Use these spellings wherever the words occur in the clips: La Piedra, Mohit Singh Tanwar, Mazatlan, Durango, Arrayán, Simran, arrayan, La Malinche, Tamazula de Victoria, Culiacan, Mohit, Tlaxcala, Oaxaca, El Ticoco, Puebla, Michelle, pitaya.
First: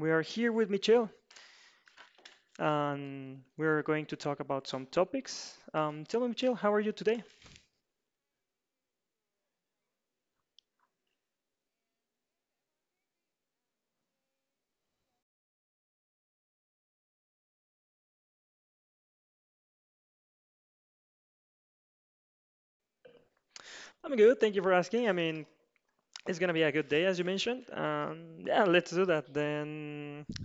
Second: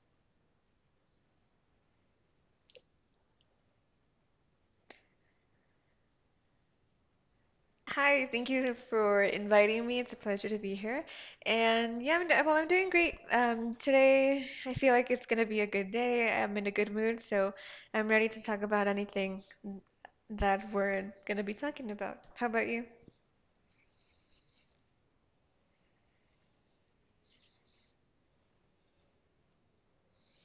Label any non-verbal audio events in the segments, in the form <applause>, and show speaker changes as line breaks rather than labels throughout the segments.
We are here with Michelle, and we're going to talk about some topics. Tell me, Michelle, how are you today?
Hi, thank you for inviting me. It's a pleasure to be here. And yeah, well, I'm doing great. Today, I feel like it's going to be a good day. I'm in a good mood, so I'm ready to talk about anything that we're going to be talking about. How about you?
I'm good. Thank you for asking. I mean, it's gonna be a good day, as you mentioned. Yeah, let's do that. Then, I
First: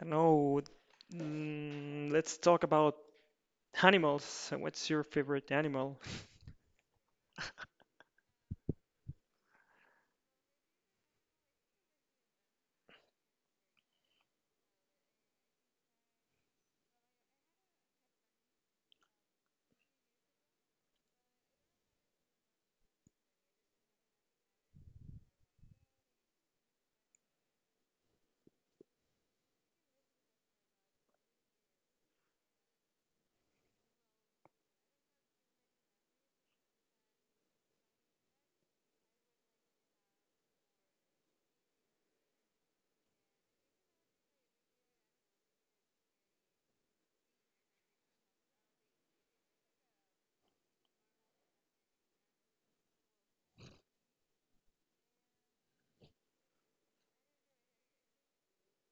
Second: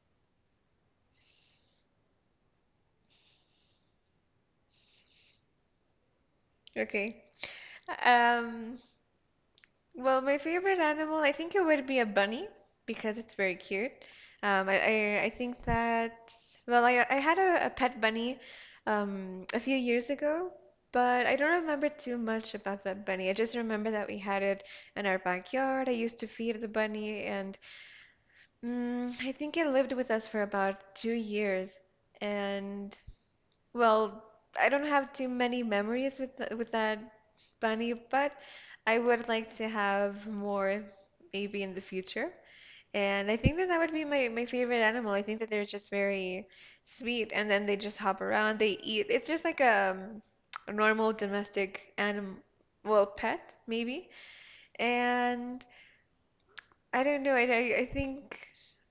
don't know. Let's talk about animals. What's your favorite animal?
Okay. Um, Well, my favorite animal, I think it would be a bunny because it's very cute. Um, I, I think that, well, I had a pet bunny a few years ago, but I don't remember too much about that bunny. I just remember that we had it in our backyard. I used to feed the bunny, and I think it lived with us for about 2 years. And well, I don't have too many memories with th with that bunny, but I would like to have more maybe in the future. And I think that that would be my favorite animal. I think that they're just very sweet and then they just hop around, they eat. It's just like a normal domestic animal, well, pet maybe. And I don't know. I think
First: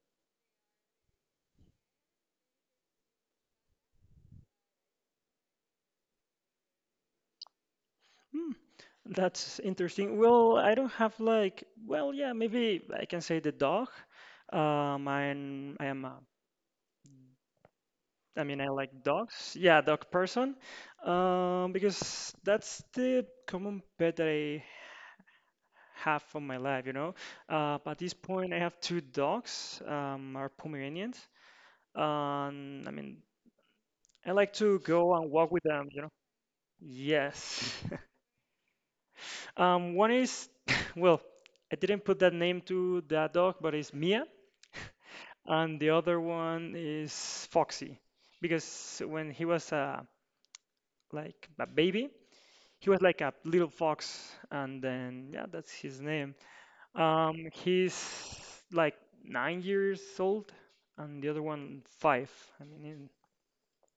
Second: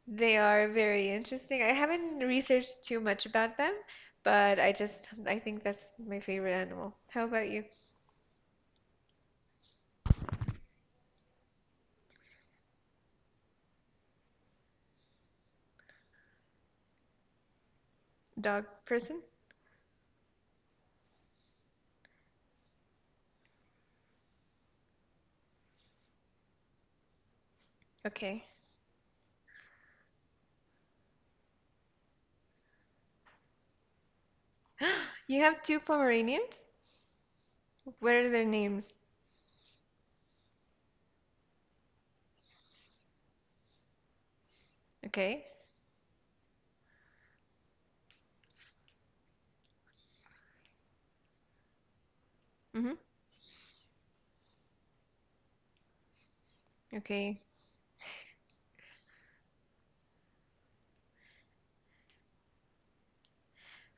they are very interesting. I haven't researched too much about them, but I think that's my favorite animal. How about you?
Hmm, that's interesting. Well, I don't have like. Well, yeah, maybe I can say the dog. Um, I'm, I am a I mean,
Dog
I like
person?
dogs. Yeah, dog person. Because that's the common pet that I have for my life. But at this
Okay.
point, I have two dogs, are Pomeranians. I mean, I like to go
<gasps>
and
You
walk with
have two
them.
Pomeranians?
Yes. <laughs>
What are their names?
One is, <laughs> well, I didn't put that name to that dog, but it's Mia,
Okay.
and the other one is Foxy, because when he was like a baby, he
Mm-hmm.
was like a little fox, and then yeah, that's his name.
Okay.
He's like 9 years old, and the other one five. I mean,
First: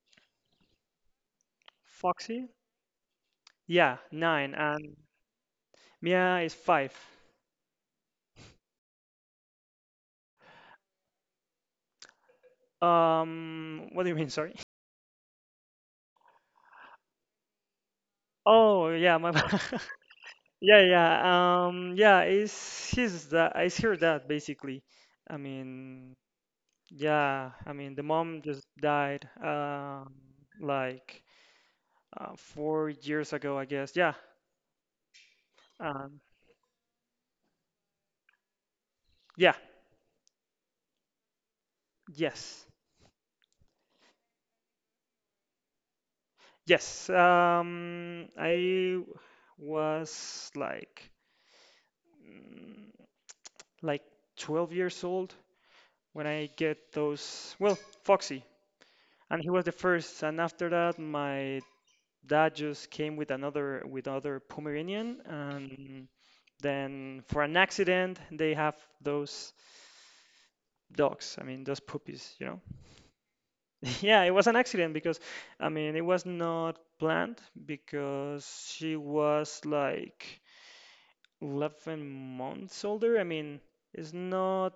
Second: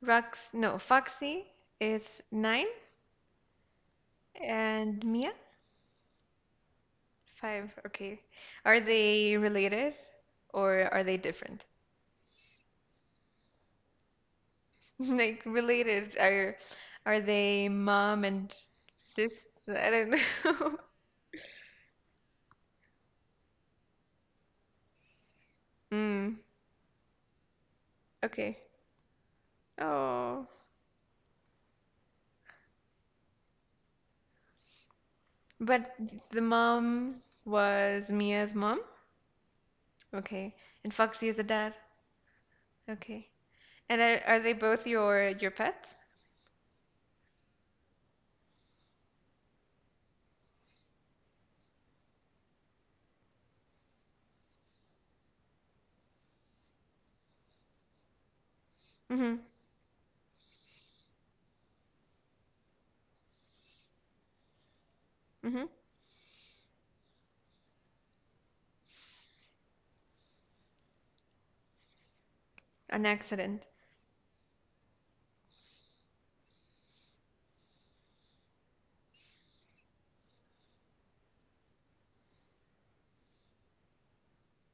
Rox, no, Foxy is
Foxy?
nine
Yeah, nine, and
and Mia?
Mia is five.
Five. Okay. Are they related or are they different?
What do you mean? Sorry. <laughs>
<laughs> Like related are they mom and
Oh yeah, my
sis?
bad. <laughs>
I don't
Yeah,
know. <laughs>
yeah. Yeah, it's his that it's her dad basically. I mean,
Mm,
yeah, the mom
okay.
just died
Oh,
like 4 years ago, I guess. Yeah.
but
Um,
the mom was Mia's mom.
yeah.
Okay, and Foxy is the dad.
Yes.
Okay, and are they both your pets?
Yes. I was like mm, like 12 years old when I get those. Well, Foxy,
Mm-hmm.
and he was the first. And after that, my dad just came with another with other Pomeranian,
Mm-hmm.
and then for an accident, they have those dogs. I mean, those puppies.
An accident.
<laughs> Yeah, it was an accident because, I mean, it was not planned because she was like 11 months older. I mean, it's not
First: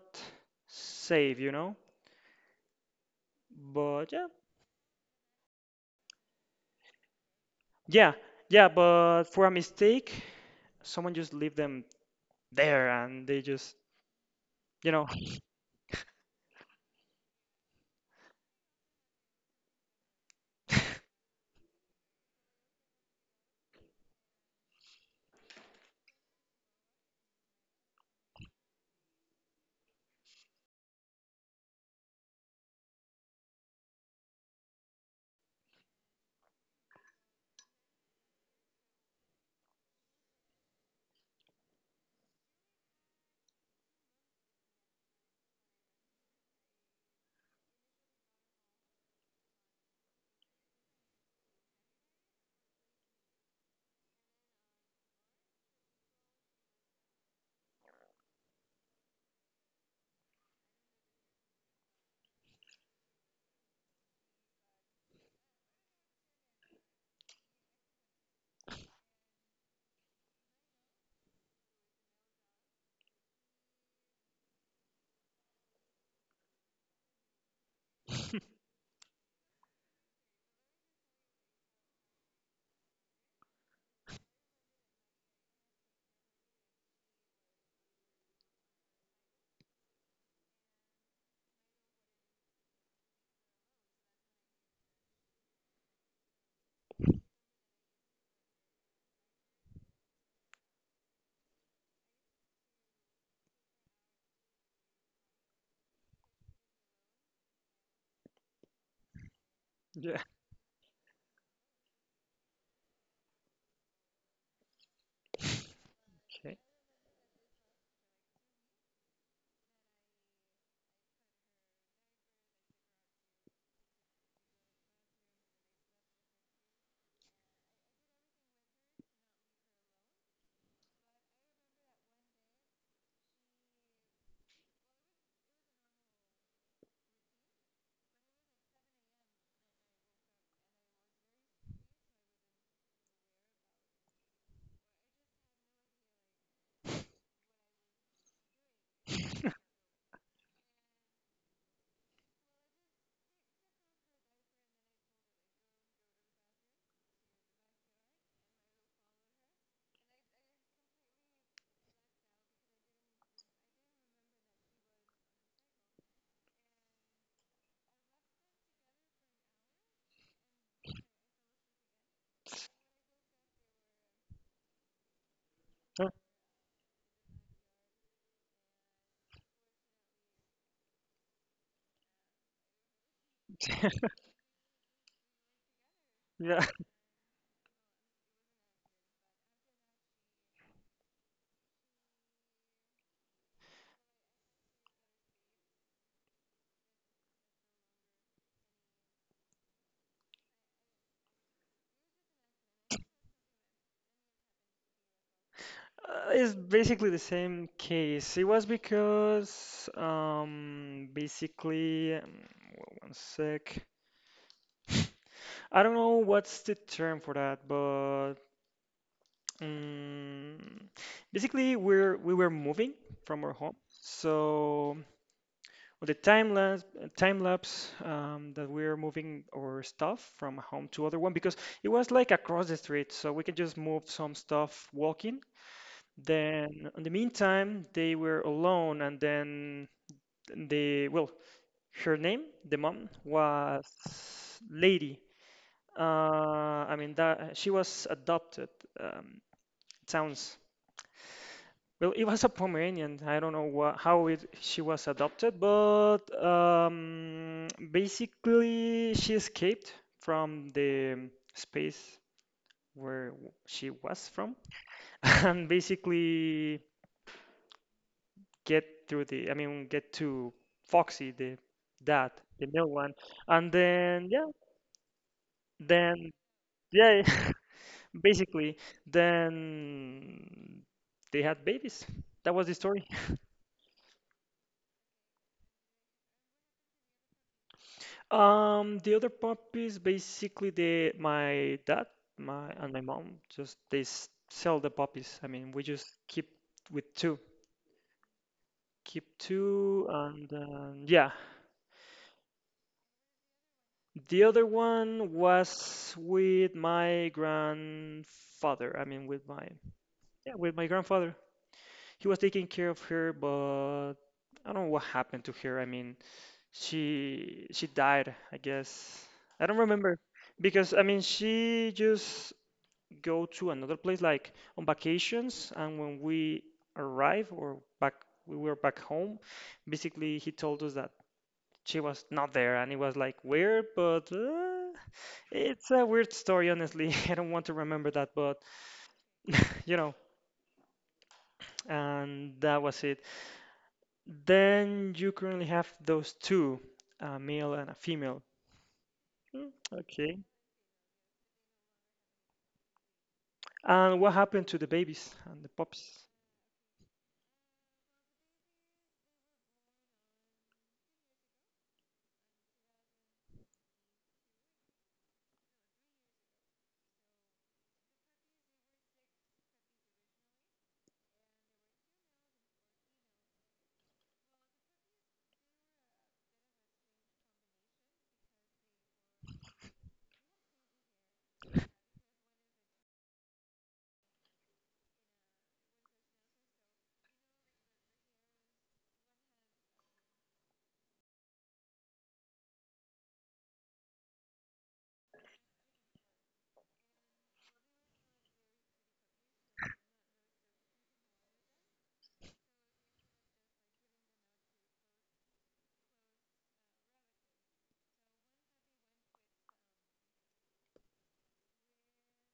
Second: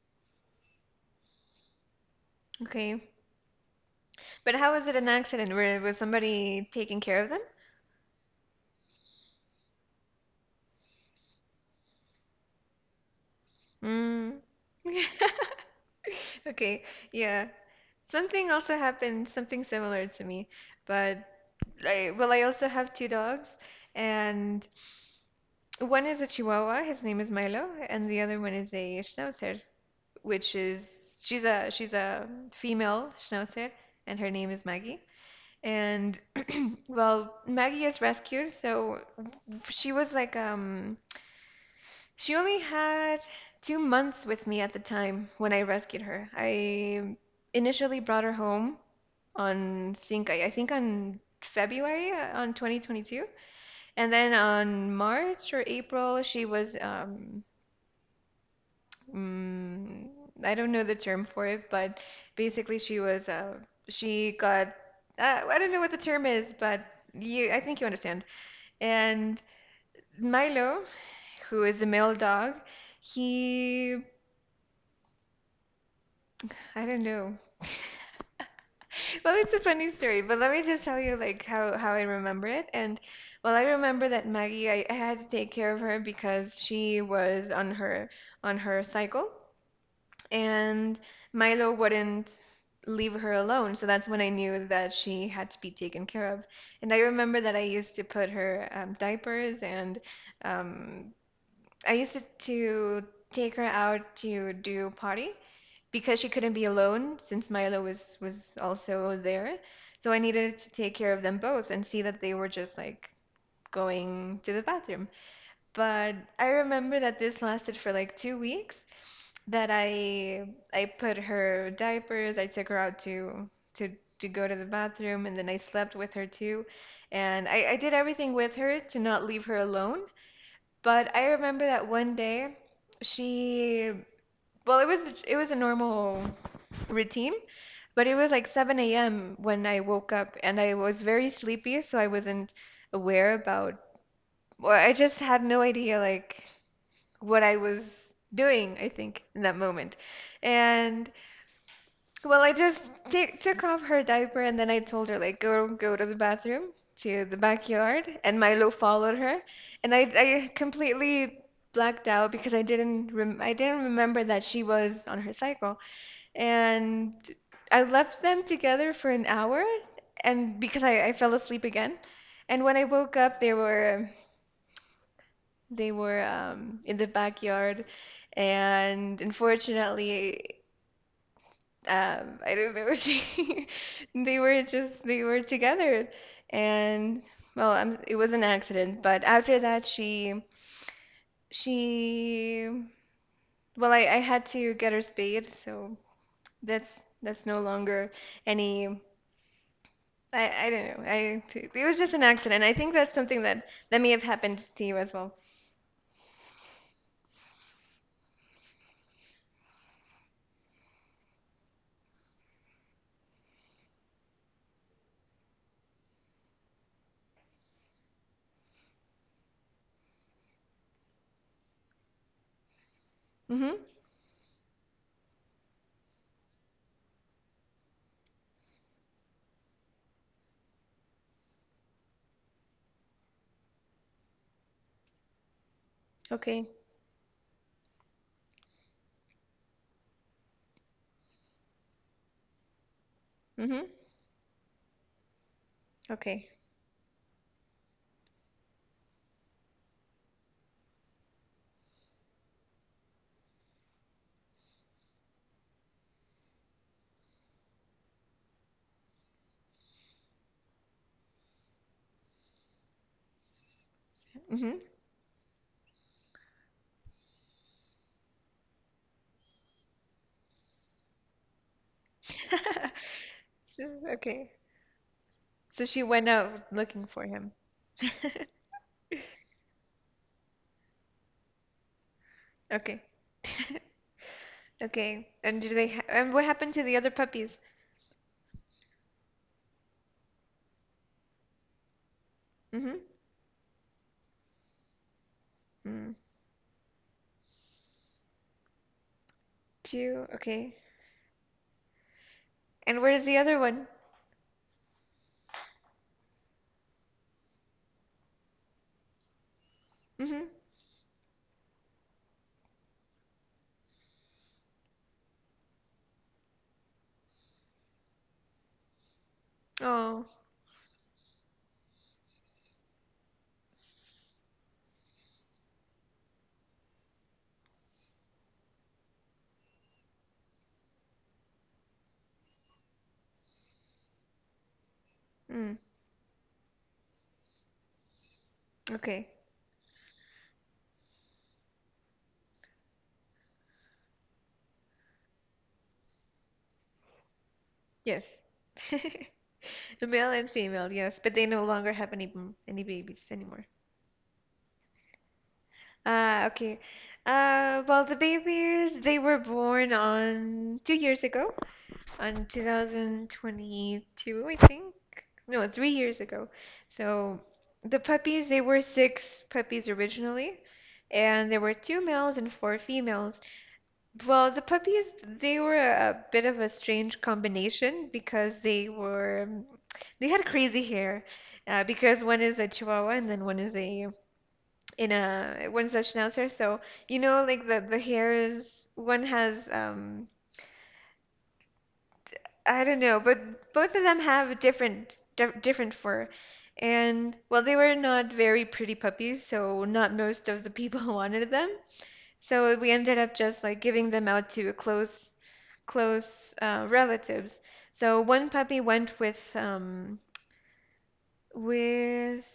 safe, you know?
Okay,
But yeah,
but how was it an accident? Where was somebody taking care of
yeah, yeah, but for a mistake, someone just leave them there and they just,
them?
you
Mm.
know,
<laughs> Okay, yeah. Something also happened, something similar to me, but well, I also have two dogs, and one is a Chihuahua. His name is Milo, and the other one is a Schnauzer, which is she's a female Schnauzer, and her name is Maggie. And well, Maggie is rescued, so she was like she only had 2 months with me at the time when I rescued her. I initially brought her home I think on February on 2022. And then on March or April, she was, mm, I don't know the term for it, but basically she got, I don't know what the term is, but I think you understand. And Milo, who is a male dog, he, I don't know. <laughs> Well, it's a funny story, but let me just tell you like how I remember it. And well, I remember that Maggie, I had to take care of her because she was on her cycle, and Milo wouldn't leave her alone. So that's when I knew that she had to be taken care of. And I remember that I used to put her diapers and um, I used to take her out to do potty because she couldn't be alone since Milo was also there. So I
<laughs> yeah,
needed to take care of them both and see that they were just like going to the bathroom. But I
okay.
remember that this lasted for like 2 weeks that I put her diapers, I took her out to to go to the bathroom, and then I slept with her too. And I did everything with her to not leave her alone. But I remember that one day she well, it was a normal routine, but it was like 7 a.m. when I woke up and I was very sleepy, so I wasn't aware about or I just had no idea like what I was doing, I think, in that moment. And well, I just t took off her diaper and then I told her like go to the bathroom to the backyard and Milo followed her and I completely blacked out because I didn't remember that she was on her cycle and I left them together for an hour and because I fell asleep again and when I woke up they were they
Uh,
were um, in the backyard and unfortunately I don't know. <laughs> They were just they were together,
Yeah, <laughs>
and well, I it was an accident. But after that, she well, I had to get her spayed, so that's no longer any. I don't know. I it was just an accident. I think that's something that may have happened to you as well.
It's basically the same case. It was because, basically, one sec. <laughs> I don't know what's the term for that, but mm, basically we were moving from our home.
Mm-hmm.
So on the time lapse, that we're moving our stuff from home to other one because it was like across the street, so we can just move some stuff walking.
Okay.
Then in the meantime they were alone, and then they well her name the mom was
Mm-hmm.
Lady.
Okay.
I mean that she was adopted. Um, it sounds well. It was a Pomeranian. I don't know wha how it, she was adopted, but basically she escaped from the space where she was from,
Mm-hmm. <laughs>
<laughs> and basically get through the. I mean, get to Foxy, the dad, the male one, and
So,
then yeah,
okay. So she went
then
out looking
yeah.
for
<laughs>
him. <laughs>
Basically, then they had babies. That was the
Okay.
story.
<laughs> Okay. And do they ha and what happened to the other puppies?
The other puppies, basically, they my dad, my and my
Mm-hmm.
mom just sell the puppies. I mean, we
Mm.
just with two, keep two,
Two.
and
Okay.
yeah.
And where is the other one?
The other one was with my grandfather. I mean, with my yeah,
Mm-hmm.
with my grandfather. He was taking care of her, but I don't know what happened to her. I mean, she died, I guess. I don't remember
Oh.
because I mean she just go to another place like on vacations and when we arrived or back we were back home, basically he told us that she was not there and it was like weird but
Mm.
it's a weird story honestly. <laughs> I don't want to remember that but
Okay.
you know and that was it. Then you currently have those two, a male and a
Yes. <laughs>
female. Hmm,
The male
okay.
and female, yes, but they no longer have any babies anymore.
And what happened to the babies and the puppies?
Ah, okay. Well, the babies they were born on 2 years ago. On 2022, I think. No, 3 years ago. So the puppies, they were six puppies originally, and there were two males and four females. Well, the puppies, they were a bit of a strange combination because they had crazy hair. Because one is a Chihuahua and then one is a in a one's a Schnauzer. So like the hair is one has I don't know, but both of them have a different different fur. And well, they were not very pretty puppies, so not most of the people <laughs> wanted them. So we ended up just like giving them out to close relatives. So one puppy went with um with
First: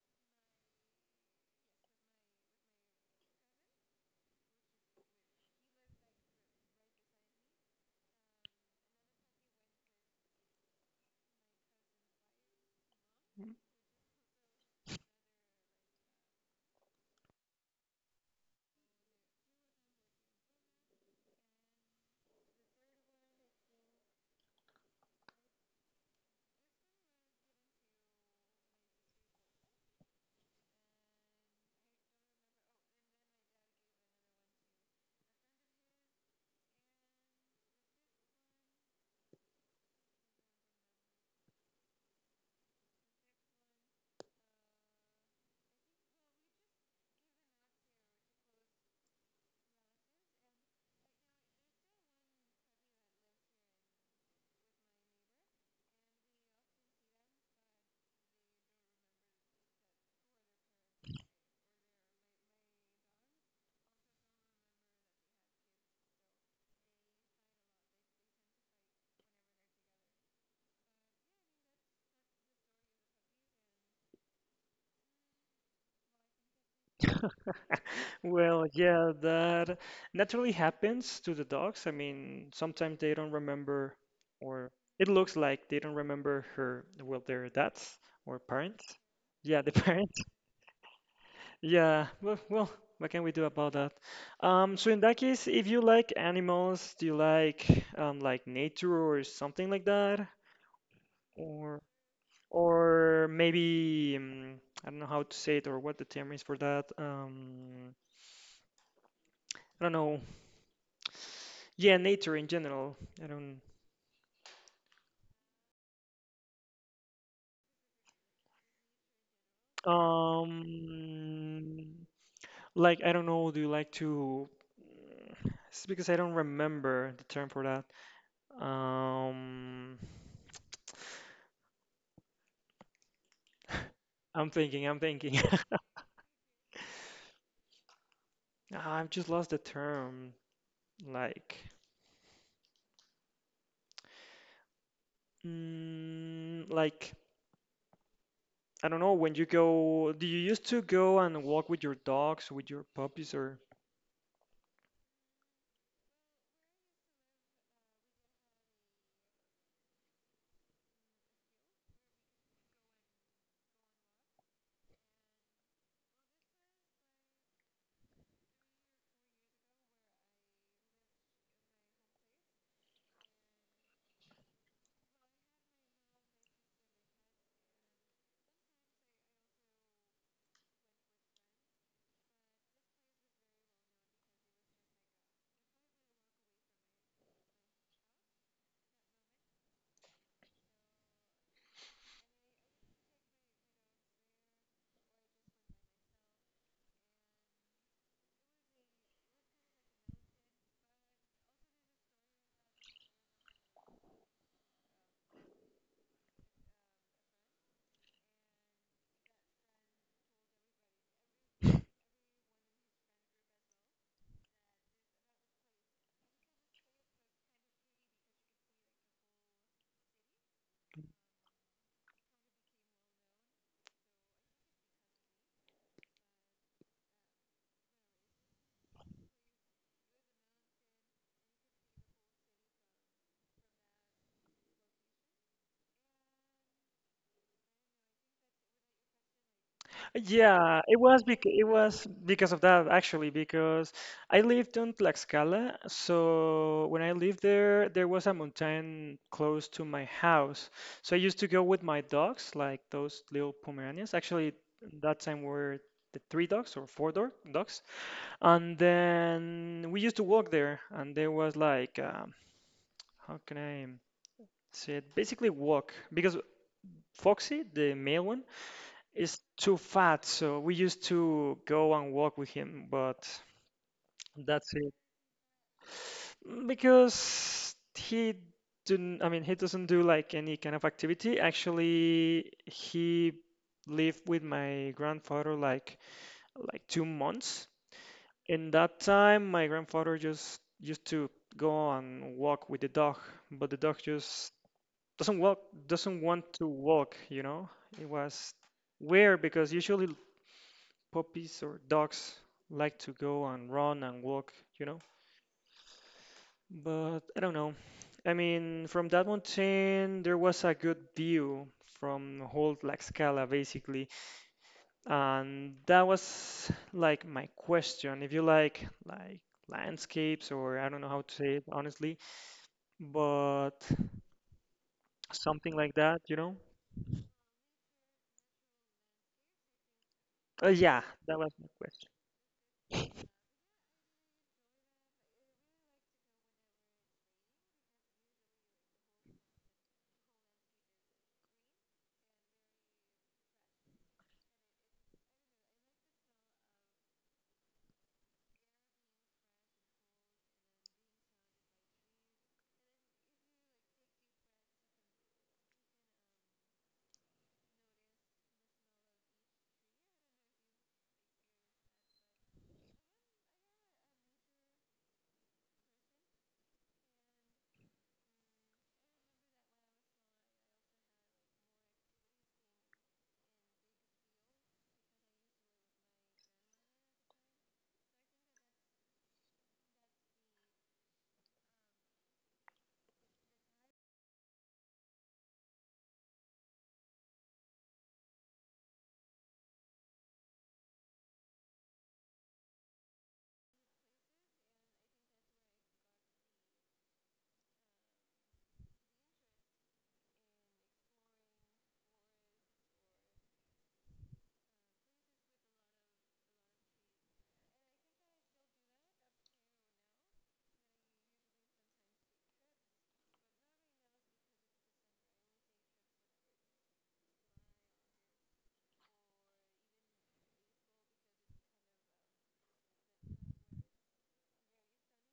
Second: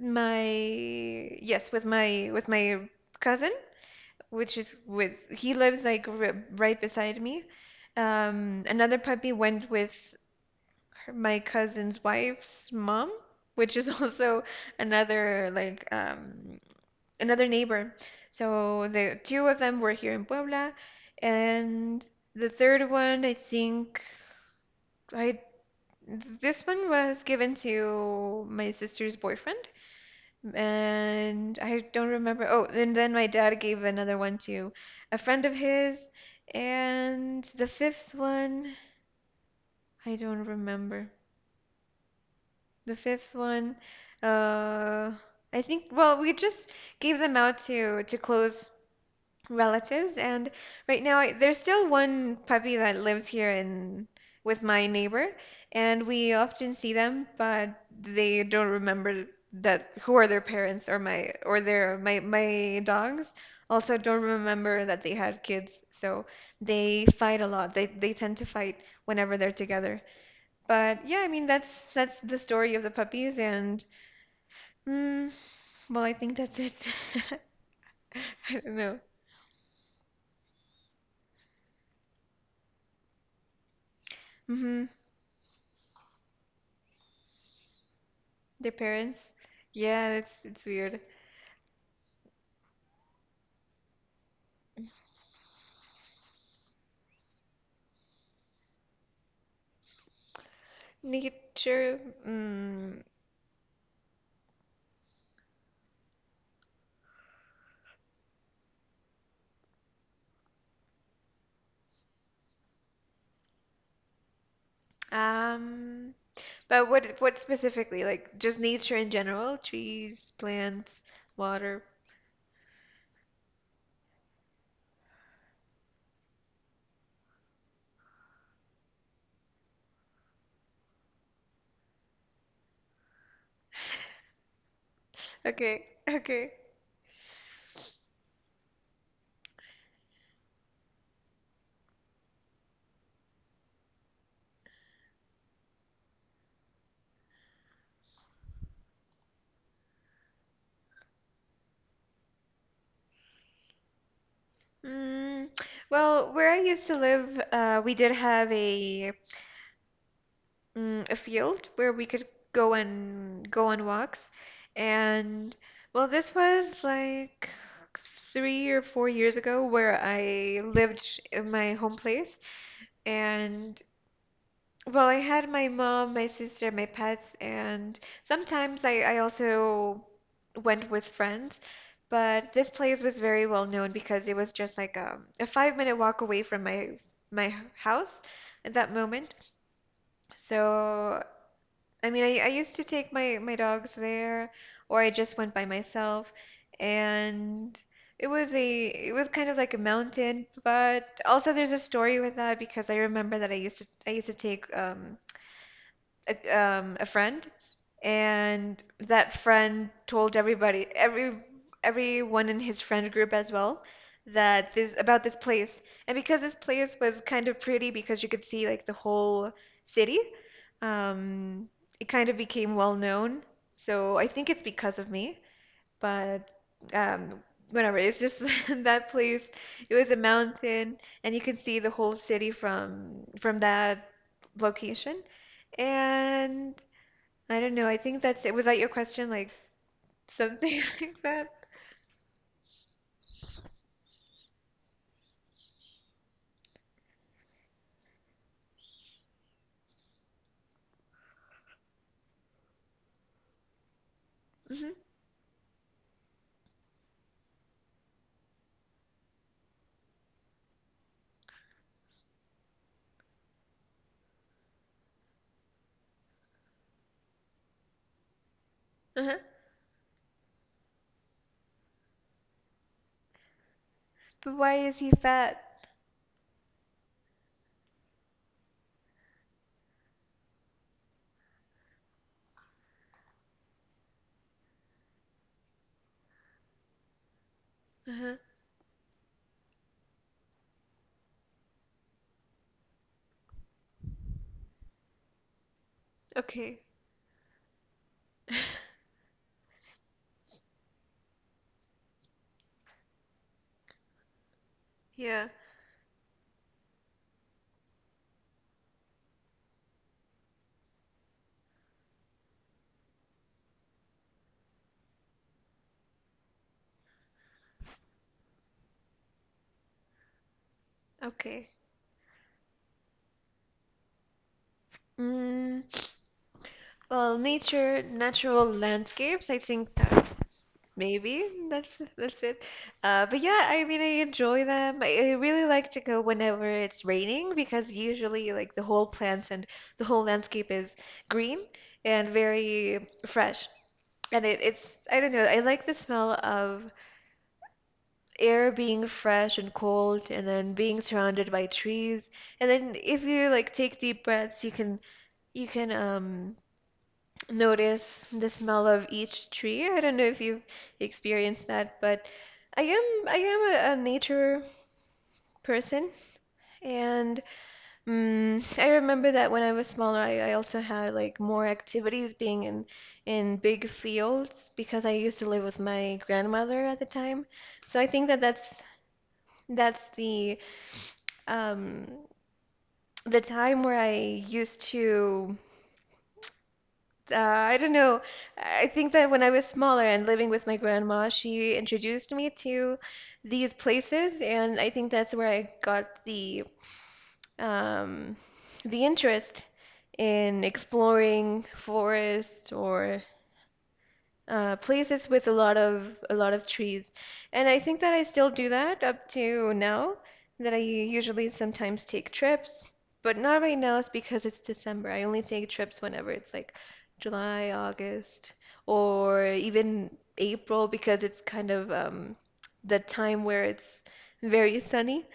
my yes, with my cousin, which is with he lives like r right beside me. Another puppy went with her, my cousin's wife's mom, which is <laughs> also another like another neighbor. So the two of them were here in Puebla, and the third one, I think I this one was given to my sister's boyfriend, and I don't remember. Oh, and then my dad gave another one to a friend of his, and the fifth one, I don't remember. The fifth one, uh, I think, well, we just gave them out to close relatives, and right now there's still one puppy that lives here in with my neighbor, and we often see them, but they don't remember that who are their parents or my or their my my dogs also don't remember that they had kids, so they fight a lot. They tend to fight whenever they're together. But yeah, I mean that's the story of the puppies, and mm, well, I think that's it. <laughs> I
Well,
don't know.
yeah, that naturally happens to the dogs. I mean, sometimes they don't remember, or
Hmm.
it looks like they don't remember her, well, their dads or
Their
parents.
parents.
Yeah, the <laughs>
Yeah,
parents.
it's weird.
Yeah, well, what can we do about that? So in that case, if you like animals, do you like nature or something like that? Or
Nature. Mm,
or maybe I don't know how to say it or what the term is for that. I don't know. Yeah, nature in general. I don't.
um, but what specifically? Like just nature in general? Trees, plants, water.
Um, like I don't know. Do you like to? It's because I don't remember the term for that. Um, I'm thinking. I'm thinking.
Okay, okay.
<laughs> I've just lost the term. Like, mm, like I don't know. When you go, do you used to go and walk with your dogs, with your puppies, or?
Mm, well, where I used to live, we did have a field where we could go and go on walks. And well, this was like 3 or 4 years ago where I lived in my home place. And well, I had my mom, my sister, my pets, and sometimes I also went with friends. But this place was very well known because it was just like a 5 minute walk away from my house at that moment. So I mean, I used to take my dogs there, or I just went by myself, and it was kind of like a mountain, but also there's a story with that because I remember that I used to take a friend, and that friend told everybody, everyone in his friend group as well, that this about this place. And because this place was kind of pretty, because you could see like the whole city, um, it kind of became well known. So I think it's because of me, but um, whatever. It's just <laughs> that place. It was a mountain, and you could see the whole city from that location. And I don't know, I think that's it. Was that your question? Like something
Yeah, it
<laughs> like
was bec
that?
it was because of that actually because I lived on Tlaxcala, so when I lived there, there was a mountain close to my house. So I used to go with my dogs, like those little Pomeranians. Actually,
Hmm.
that time were the three dogs or four dogs, and then we used to walk there, and there was like how can I say it? Basically, walk because Foxy, the male one.
Uh-huh.
He's too fat, so we used to go and walk with him, but
But
that's
why
it.
is he fat?
Because he didn't, I mean, he doesn't do like any kind of activity. Actually, he lived with my grandfather like 2 months.
Uh-huh.
In that time, my grandfather just used to go and walk with the dog, but the dog just doesn't walk, doesn't want to
Okay.
walk, you know? It was
<laughs>
weird because usually puppies or dogs like to go and run and walk, you know?
Yeah.
But I don't know. I mean, from that mountain, there was a good view from whole Tlaxcala, basically. And that was like my question. If you like, landscapes, or I don't know how to say it
Okay.
honestly, but something
Mm,
like that, you know?
well, nature, natural landscapes, I think that
Yeah, that
maybe
was my
that's
question.
that's it. But yeah, I mean, I enjoy them. I really like to go whenever it's raining because usually like the whole plants and the whole landscape is green and very fresh. And I don't know, I like the smell of air being fresh and cold and then being surrounded by trees. And then if you like take deep breaths, you can notice the smell of each tree. I don't know if you've experienced that, but I am a nature person. And Mm, I remember that when I was smaller, I also had like more activities being in big fields because I used to live with my grandmother at the time. So I think that that's that's the um the time where I used to I don't know. I think that when I was smaller and living with my grandma, she introduced me to these places, and I think that's where I got um, the interest in exploring forests or places with a lot of trees. And I think that I still do that up to now, that I usually sometimes take trips, but not right now, it's because it's December. I only take trips whenever it's like July, August, or even April because it's kind of the time where it's very sunny.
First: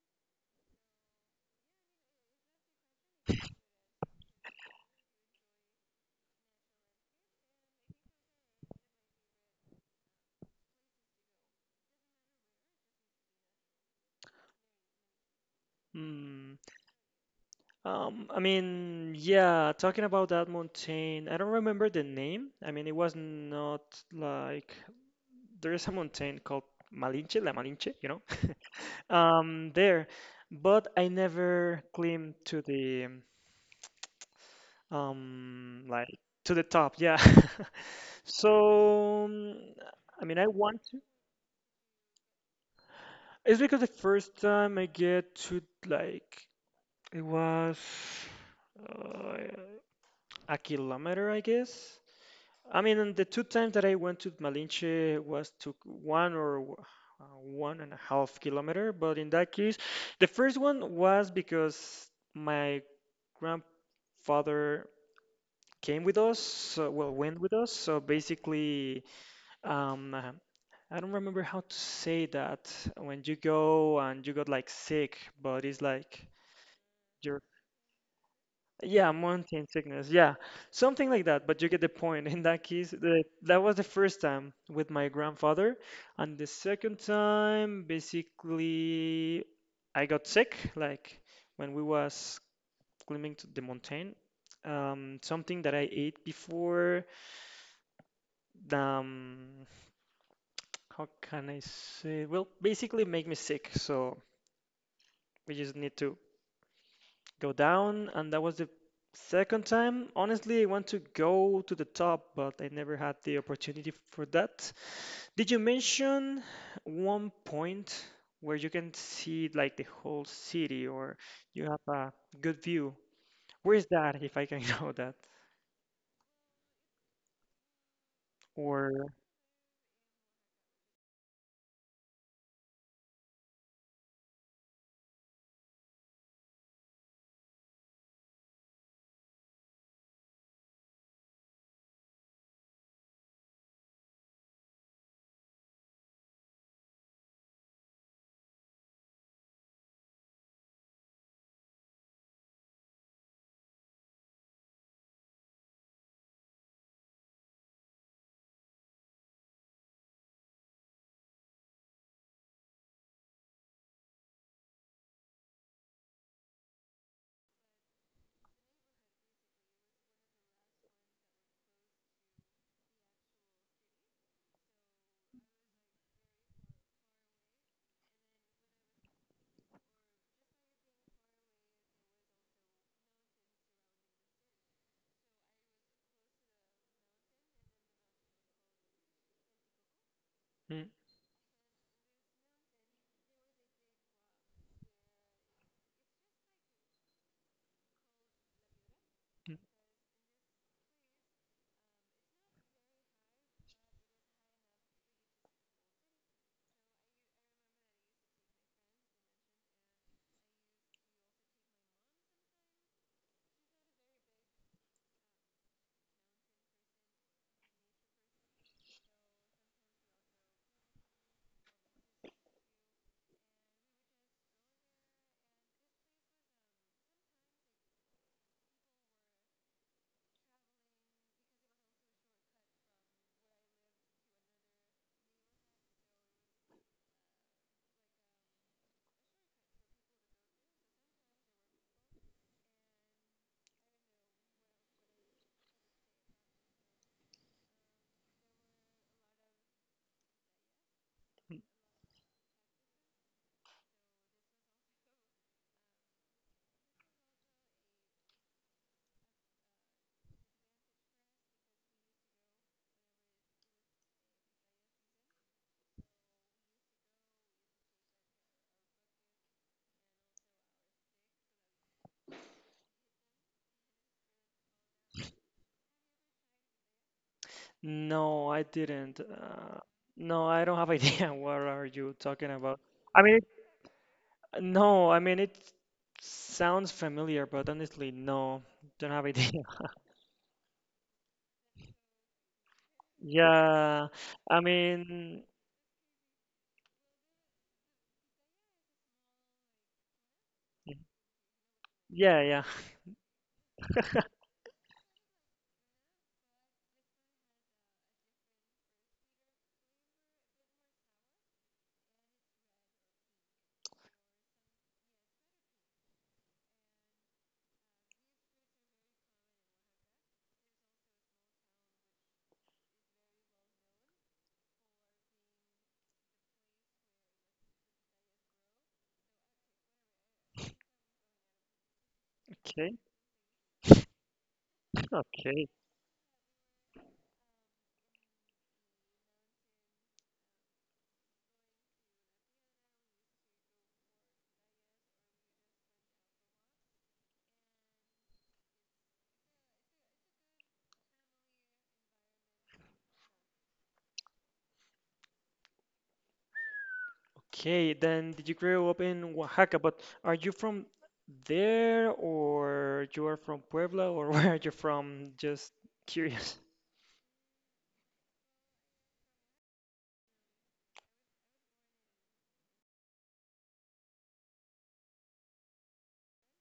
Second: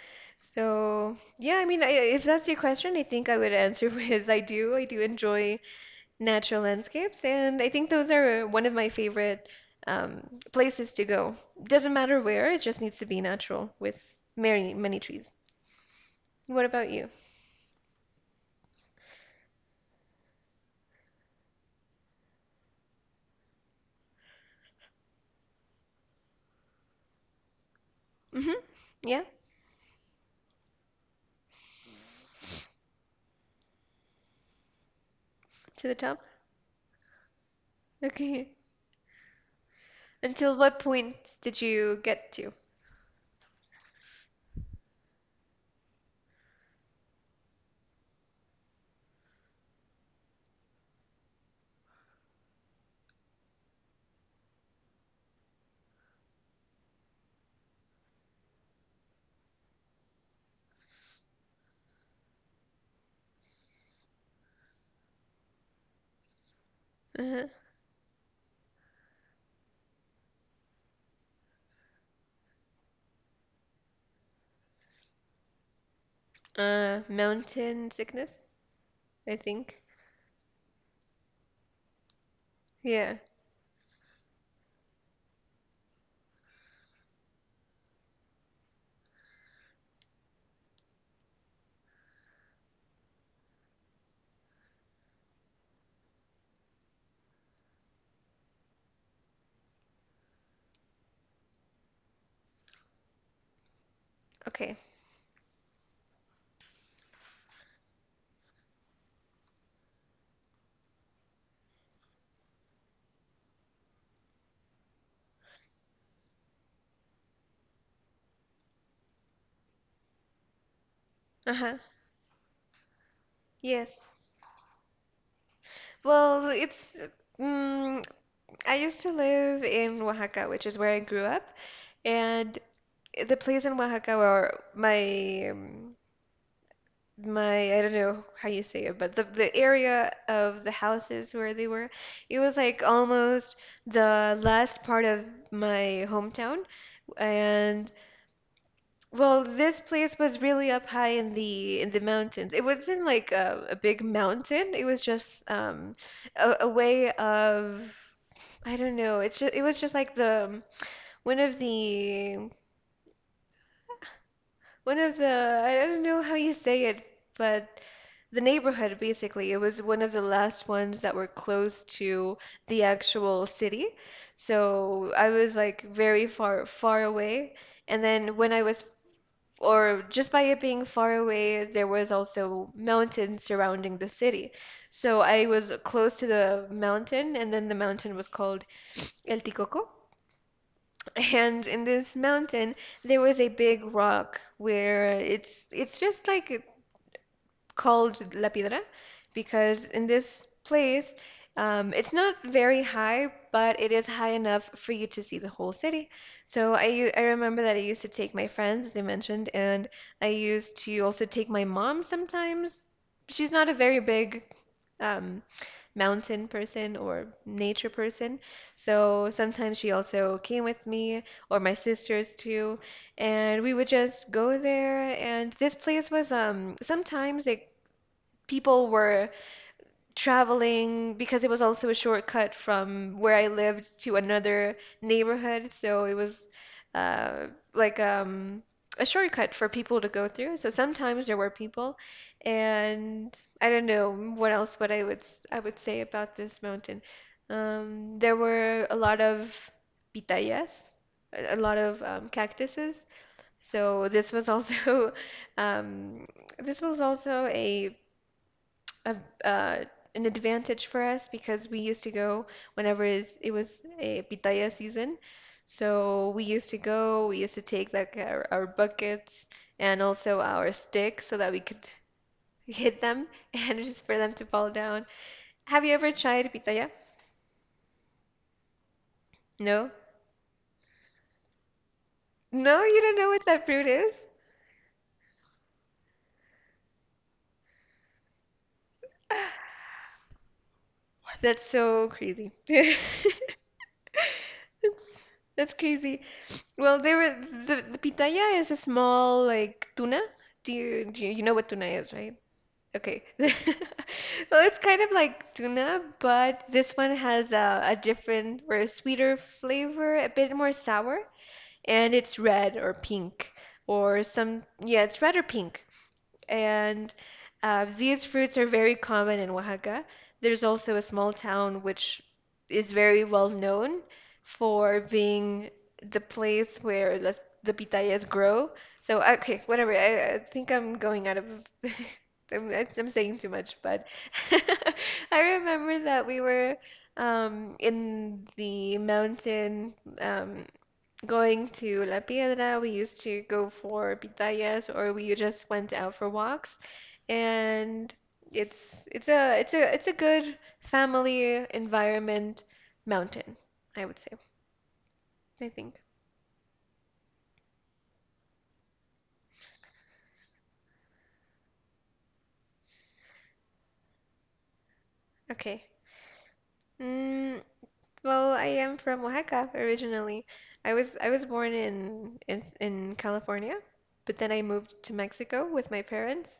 So, yeah, I mean, I, if that's your question, I think I would answer <laughs> with I do. I do enjoy natural landscapes, and I think those are one of my favorite um, places to go. Doesn't matter where, it just needs to be natural with many, many trees.
Hmm.
What about you?
I mean, yeah, talking about that mountain, I don't remember the name. I mean, it was not like there is a mountain called Malinche, La Malinche,
Hmm.
<laughs>
Yeah,
there, but I never climbed to the
to the
like
top?
to the top, yeah. <laughs>
Okay.
So, I mean, I
Until what
want to.
point did you get to?
It's because the first time I get to like it was uh, a kilometer, I guess. I mean, and the two times that I went to Malinche was took one or 1.5 kilometer, but in that case, the first one was because my grandfather came with us, so, well, went
Uh-huh.
with us. So basically, um, uh, I don't remember how to say that when you go and you got like sick, but it's like you're
Mountain sickness,
yeah,
I
mountain
think.
sickness. Yeah, something like that. But you get the point. In that case,
Yeah.
that was the first time with my grandfather, and the second time, basically, I got sick. Like when we was climbing to the mountain, something that I ate before. Um, <tsk> how can I say? Well, basically, make me sick. So
Okay.
we just need to go down, and that was the second time. Honestly, I want to go to the top, but I never had the opportunity for that. Did you mention one point where you can see like the whole city or you
Uh-huh.
have a good view? Where is
Yes.
that, if I can <laughs> know that?
Well, it's mm, I used to
Or
live in Oaxaca, which is where I grew up, and the place in Oaxaca where my my I don't know how you say it, but the area of the houses where they were, it was like almost the last part of my hometown. And well, this place was really up high in the mountains. It wasn't like a big mountain. It was just a way of I don't know. It's just, it was just like the one of the one of the I don't know how you say it, but the neighborhood basically. It was one of the last ones that were close to the actual city. So I was like very far far away. And then when I was or just by it being far away, there was also mountains surrounding the city. So I was close to the mountain and then the mountain was called El Ticoco.
Mm,
<laughs> And in this mountain, there was a big rock where it's just like called La Piedra
mm,
because in this place, it's not very high, but it is high enough for you to see the whole city. So I remember that I used to take my friends, as I mentioned, and I used to also take my mom sometimes. She's not a very big um, mountain person or nature person, so sometimes she also came with me or my sisters too, and we would just go there. And this place was sometimes it people were traveling because it was also a shortcut from where I lived to another neighborhood. So it was uh, like a shortcut for people to go through. So sometimes there were people, and I don't know what else what I would say about this mountain. There were a lot of pitayas, a
mm.
lot of cactuses. So this was also <laughs> um, this was also a, uh, an advantage for us because we used to go whenever it was a pitaya season. So we used to go, we used to take like our buckets and also our sticks so that we could <laughs> hit them and <laughs> just for them to fall down. Have you ever tried pitaya?
No, I didn't.
No?
No, I don't have idea <laughs> what are you talking about.
No, you don't
I
know
mean,
what that fruit is?
no, I mean it sounds familiar, but honestly, no, don't have idea.
<laughs>
<laughs>
That's so crazy. <laughs>
Yeah, I mean,
That's crazy. Well, there were the pitaya is a small like tuna. Do you know what tuna is, right?
yeah, yeah. <laughs>
Okay. <laughs> Well, it's kind of like tuna, but this one has a different or a sweeter flavor, a bit more sour, and it's red or pink or some yeah, it's red or pink. And these fruits are very common in Oaxaca. There's also a small town which is very well known for being the place where the pitayas grow. So, okay, whatever. I think I'm going out of. <laughs> I'm,
Okay,
I'm saying too much, but <laughs> I
okay,
remember that we were in the mountain. Um, Going to La Piedra, we used to go for pitayas or we just went out for walks. And it's a good family environment mountain, I would say, I think.
okay. Then did you grow up in Oaxaca? But are you from there, or you are from Puebla, or <laughs> where are you from? Just
Okay.
curious.
Mm, well, I am from Oaxaca originally. I was born in California, but then I moved to Mexico with my parents,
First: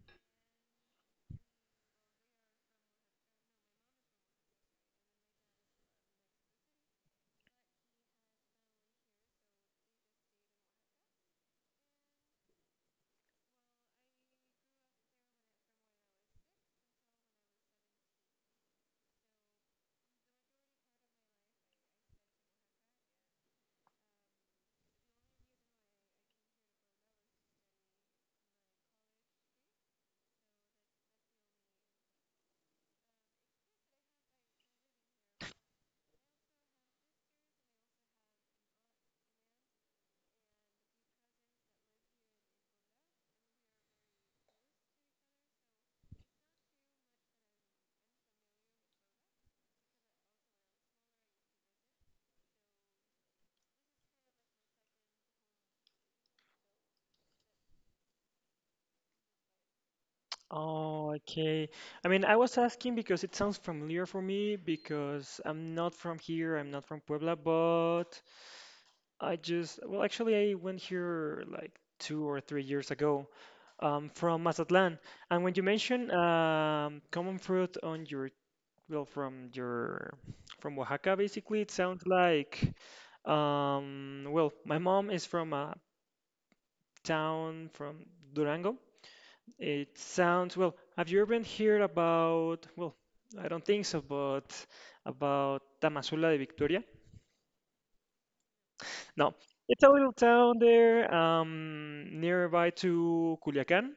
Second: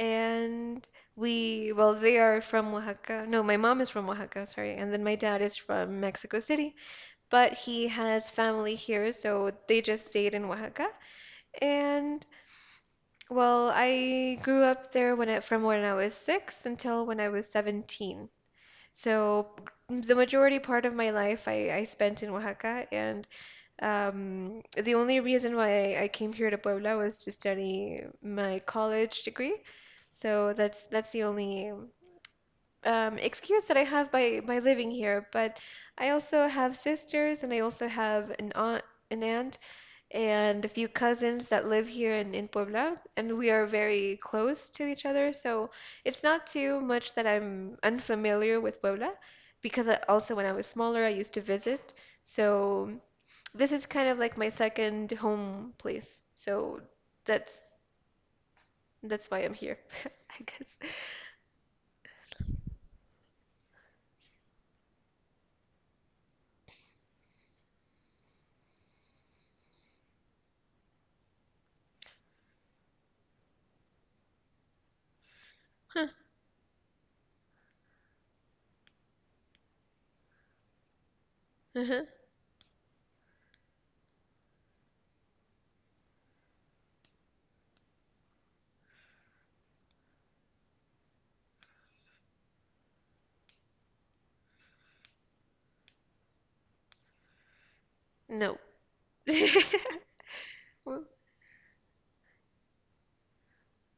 and we well they are from Oaxaca. No, my mom is from Oaxaca, sorry, and then my dad is from Mexico City, but he has family here, so they just stayed in Oaxaca. And well, I grew up there when I, from when I was six until when I was 17. So the majority part of my life I spent in Oaxaca, and the only reason why I came here to Puebla was to study my college degree. So that's the only excuse that I have by living here. But I also have sisters, and I also have an aunt and a few cousins that live here in Puebla, and we are very close to each other. So it's not too much that I'm unfamiliar with Puebla, because I, also when I was smaller, I used to visit. So this is kind of like my second home place. So that's that's why I'm here, <laughs> I guess.
Oh, okay. I mean, I was asking because it sounds familiar for me because I'm not from here, I'm not from Puebla, but I just, well, actually, I went here like 2 or 3 years ago from Mazatlan. And when you
Huh,
mentioned common fruit well, from your, from Oaxaca, basically, it
uh-huh.
sounds like, well, my mom is from a town from Durango. It sounds, well, have you ever heard about, well, I don't think so, but about Tamazula de Victoria?
No.
No, it's a
<laughs>
little town
Well,
there, nearby to Culiacan,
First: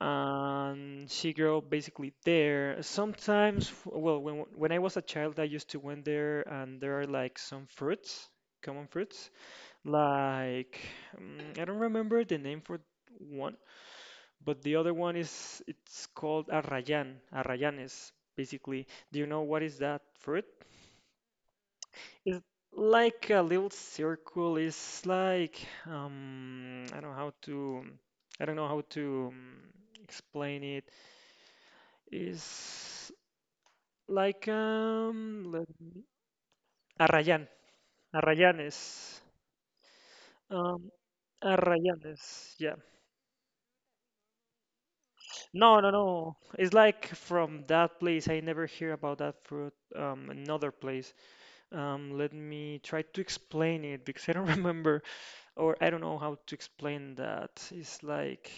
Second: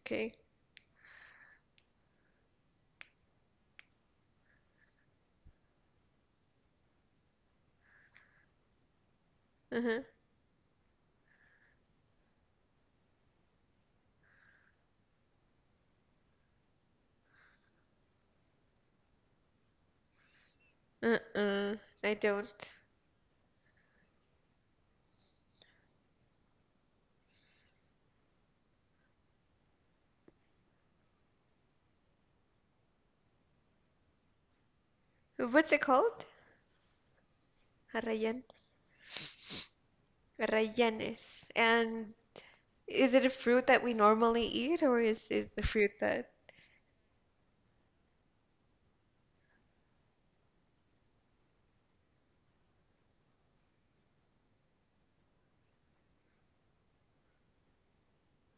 okay.
and she grew up basically there. Sometimes, well, when I was a child, I used to went there, and there are like some fruits, common fruits,
Uh-huh.
like I don't remember the name for one, but the other one is it's called arrayan. Arrayan is basically, do you know what is that fruit?
Uh-uh. I
It's
don't.
like a little circle. It's like I don't know how to I don't know how to explain it. It's like
What's it called?
Arrayan,
Arrayan.
Arrayanes, um,
Arrayanes. And
Arrayanes. Yeah.
is it a fruit that we normally eat, or is it a
No, no,
fruit that?
no. It's like from that place. I never hear about that fruit. Another place. Let me try to explain it because I don't <laughs> remember or I don't know how to explain that. It's like.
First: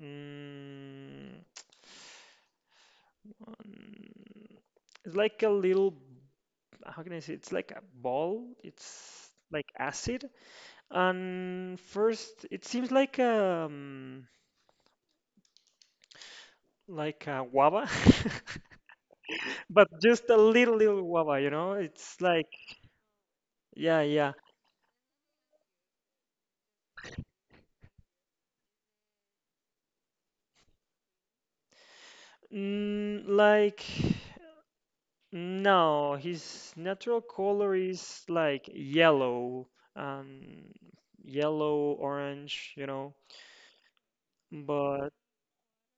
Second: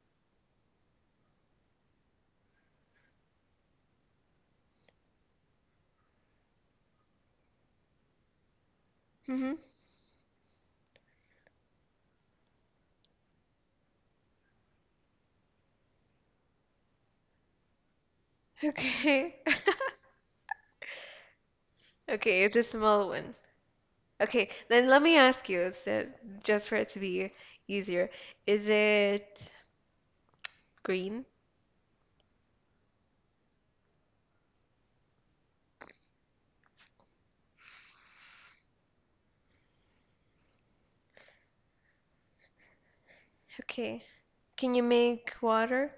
Mm, um, it's like a little, how can I say? It's like a ball. It's
Hmm.
like acid. And first, it seems like a guava,
Okay.
<laughs>
<laughs>
but just a little guava. You know, it's
Okay,
like
it's a small one.
yeah yeah.
Okay, then let me ask you, so just for it to be easier, is it green?
Like no, his natural color is like yellow, um, yellow orange. You know,
Okay. Can you
but.
make water?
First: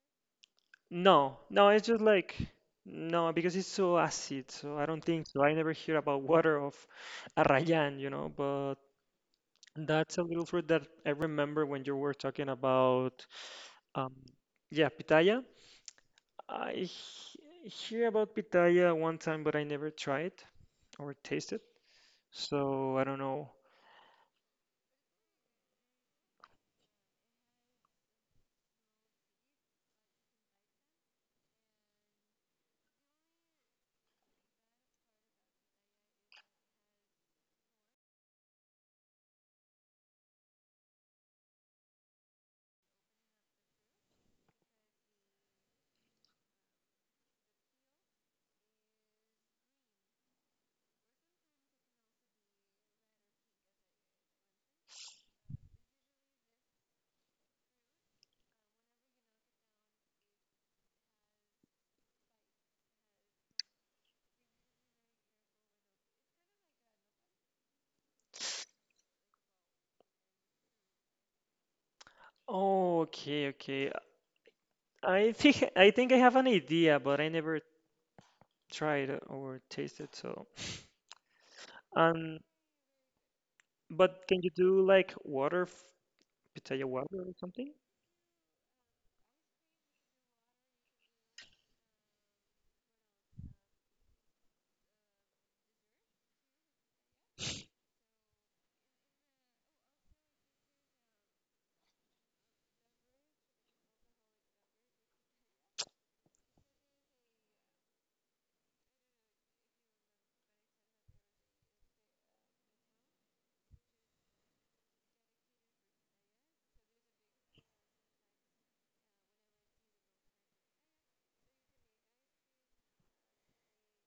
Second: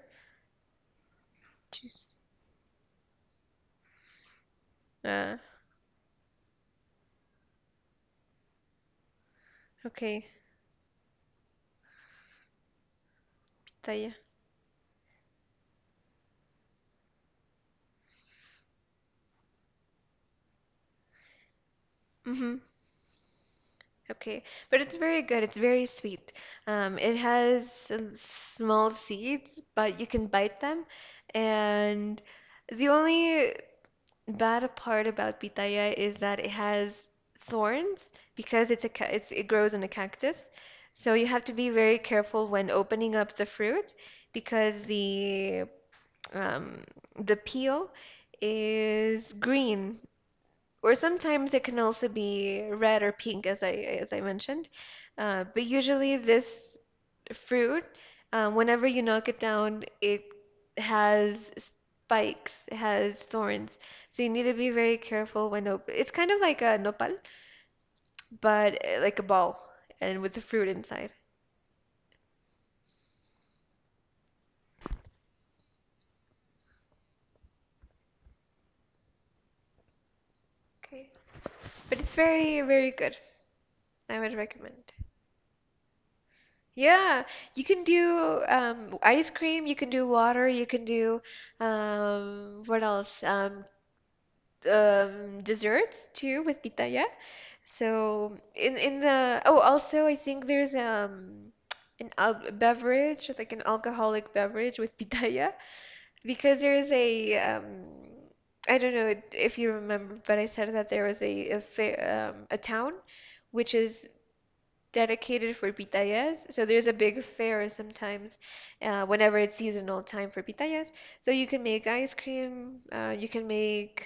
No, no, it's just
Juice.
like no, because it's so acid, so I don't think
Uh,
so. I never hear about water of Arrayan, but that's a
okay.
little fruit that I remember when you were talking about um
Taya.
yeah, pitaya. I hear about pitaya one time, but I never tried or tasted.
Mm-hmm.
So I don't know.
Okay. But it's very good. It's very sweet. It has small seeds, but you can bite them. And the only bad part about pitaya is that it has thorns because it's it grows on a cactus. So you have to be very careful when opening up the fruit because um, the peel is green or sometimes it can also be red or pink, as I mentioned. But usually this fruit, whenever you knock it down, it has spikes, it has thorns. So you need to be very careful when open. It's kind of like a nopal, but like a ball and with the fruit inside.
Oh, okay, okay. I think I have an idea, but I never tried or tasted, so
Okay. But it's
um
very, very good. I
But
would
can you do
recommend.
like water, pitaya water
Yeah,
or
you
something?
can do ice cream, you can do water, you can do what else? Desserts too with pitaya. So in the oh also I think there's an al beverage like an alcoholic beverage with pitaya because there's a I don't know if you remember but I said that there was a fair, a town which is dedicated for pitayas. So there's a big fair sometimes whenever it's seasonal time for pitayas. So you can make ice cream, you can make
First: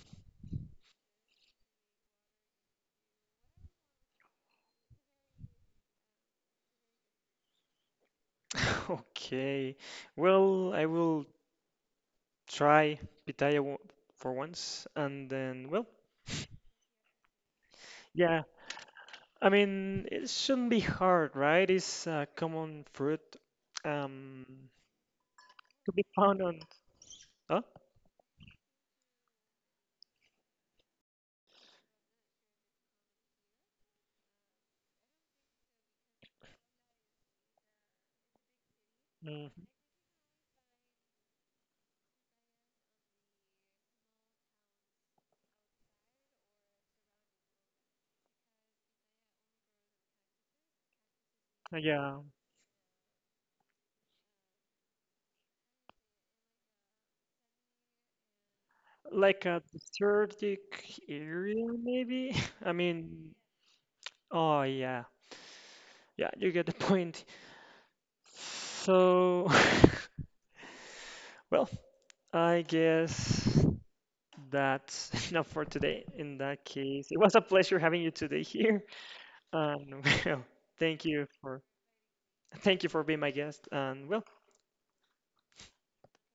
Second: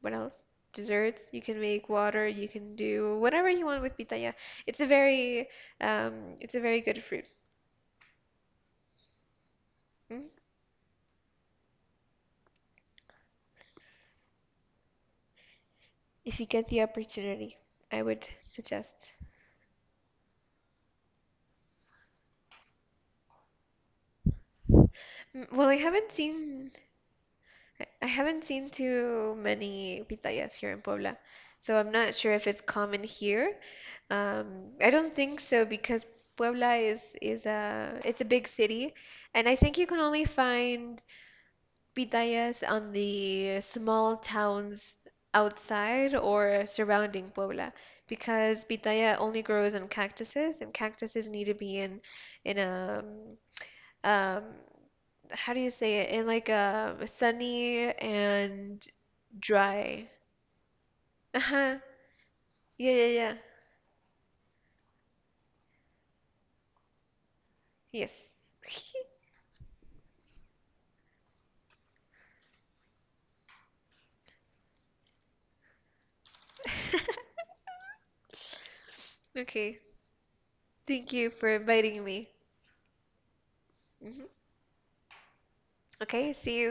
what else? Desserts. You can make water. You can do whatever you want with pitaya. It's a very, it's a very good fruit.
<laughs> Okay.
Mm.
Well, I will try pitaya for once and then, well,
If you get the opportunity, I would
yeah.
suggest.
I mean, it shouldn't be hard, right? It's a common fruit um
Mm, well,
to be found on huh?
I haven't seen too many pitayas here in Puebla, so I'm not sure if it's common here. I don't think so because Puebla is a it's a big city, and
Mm,
I think you can only find pitayas on the small towns outside or surrounding Puebla because pitaya only grows on cactuses and cactuses need to be
yeah,
in a um, um, how do you say it in like a sunny and
like a
dry.
desertic area
Uh-huh.
maybe. <laughs> I
Yeah, yeah, yeah.
mean, oh yeah. Yeah, you get the point.
Yes. <laughs>
So, <laughs> well, I guess that's <laughs> enough for today. In that case, it was a pleasure having you today here.
Okay.
And <laughs> well, thank
Thank
you
you for
for
inviting me.
thank you for being my guest. And well,
Hmm. Okay, see you.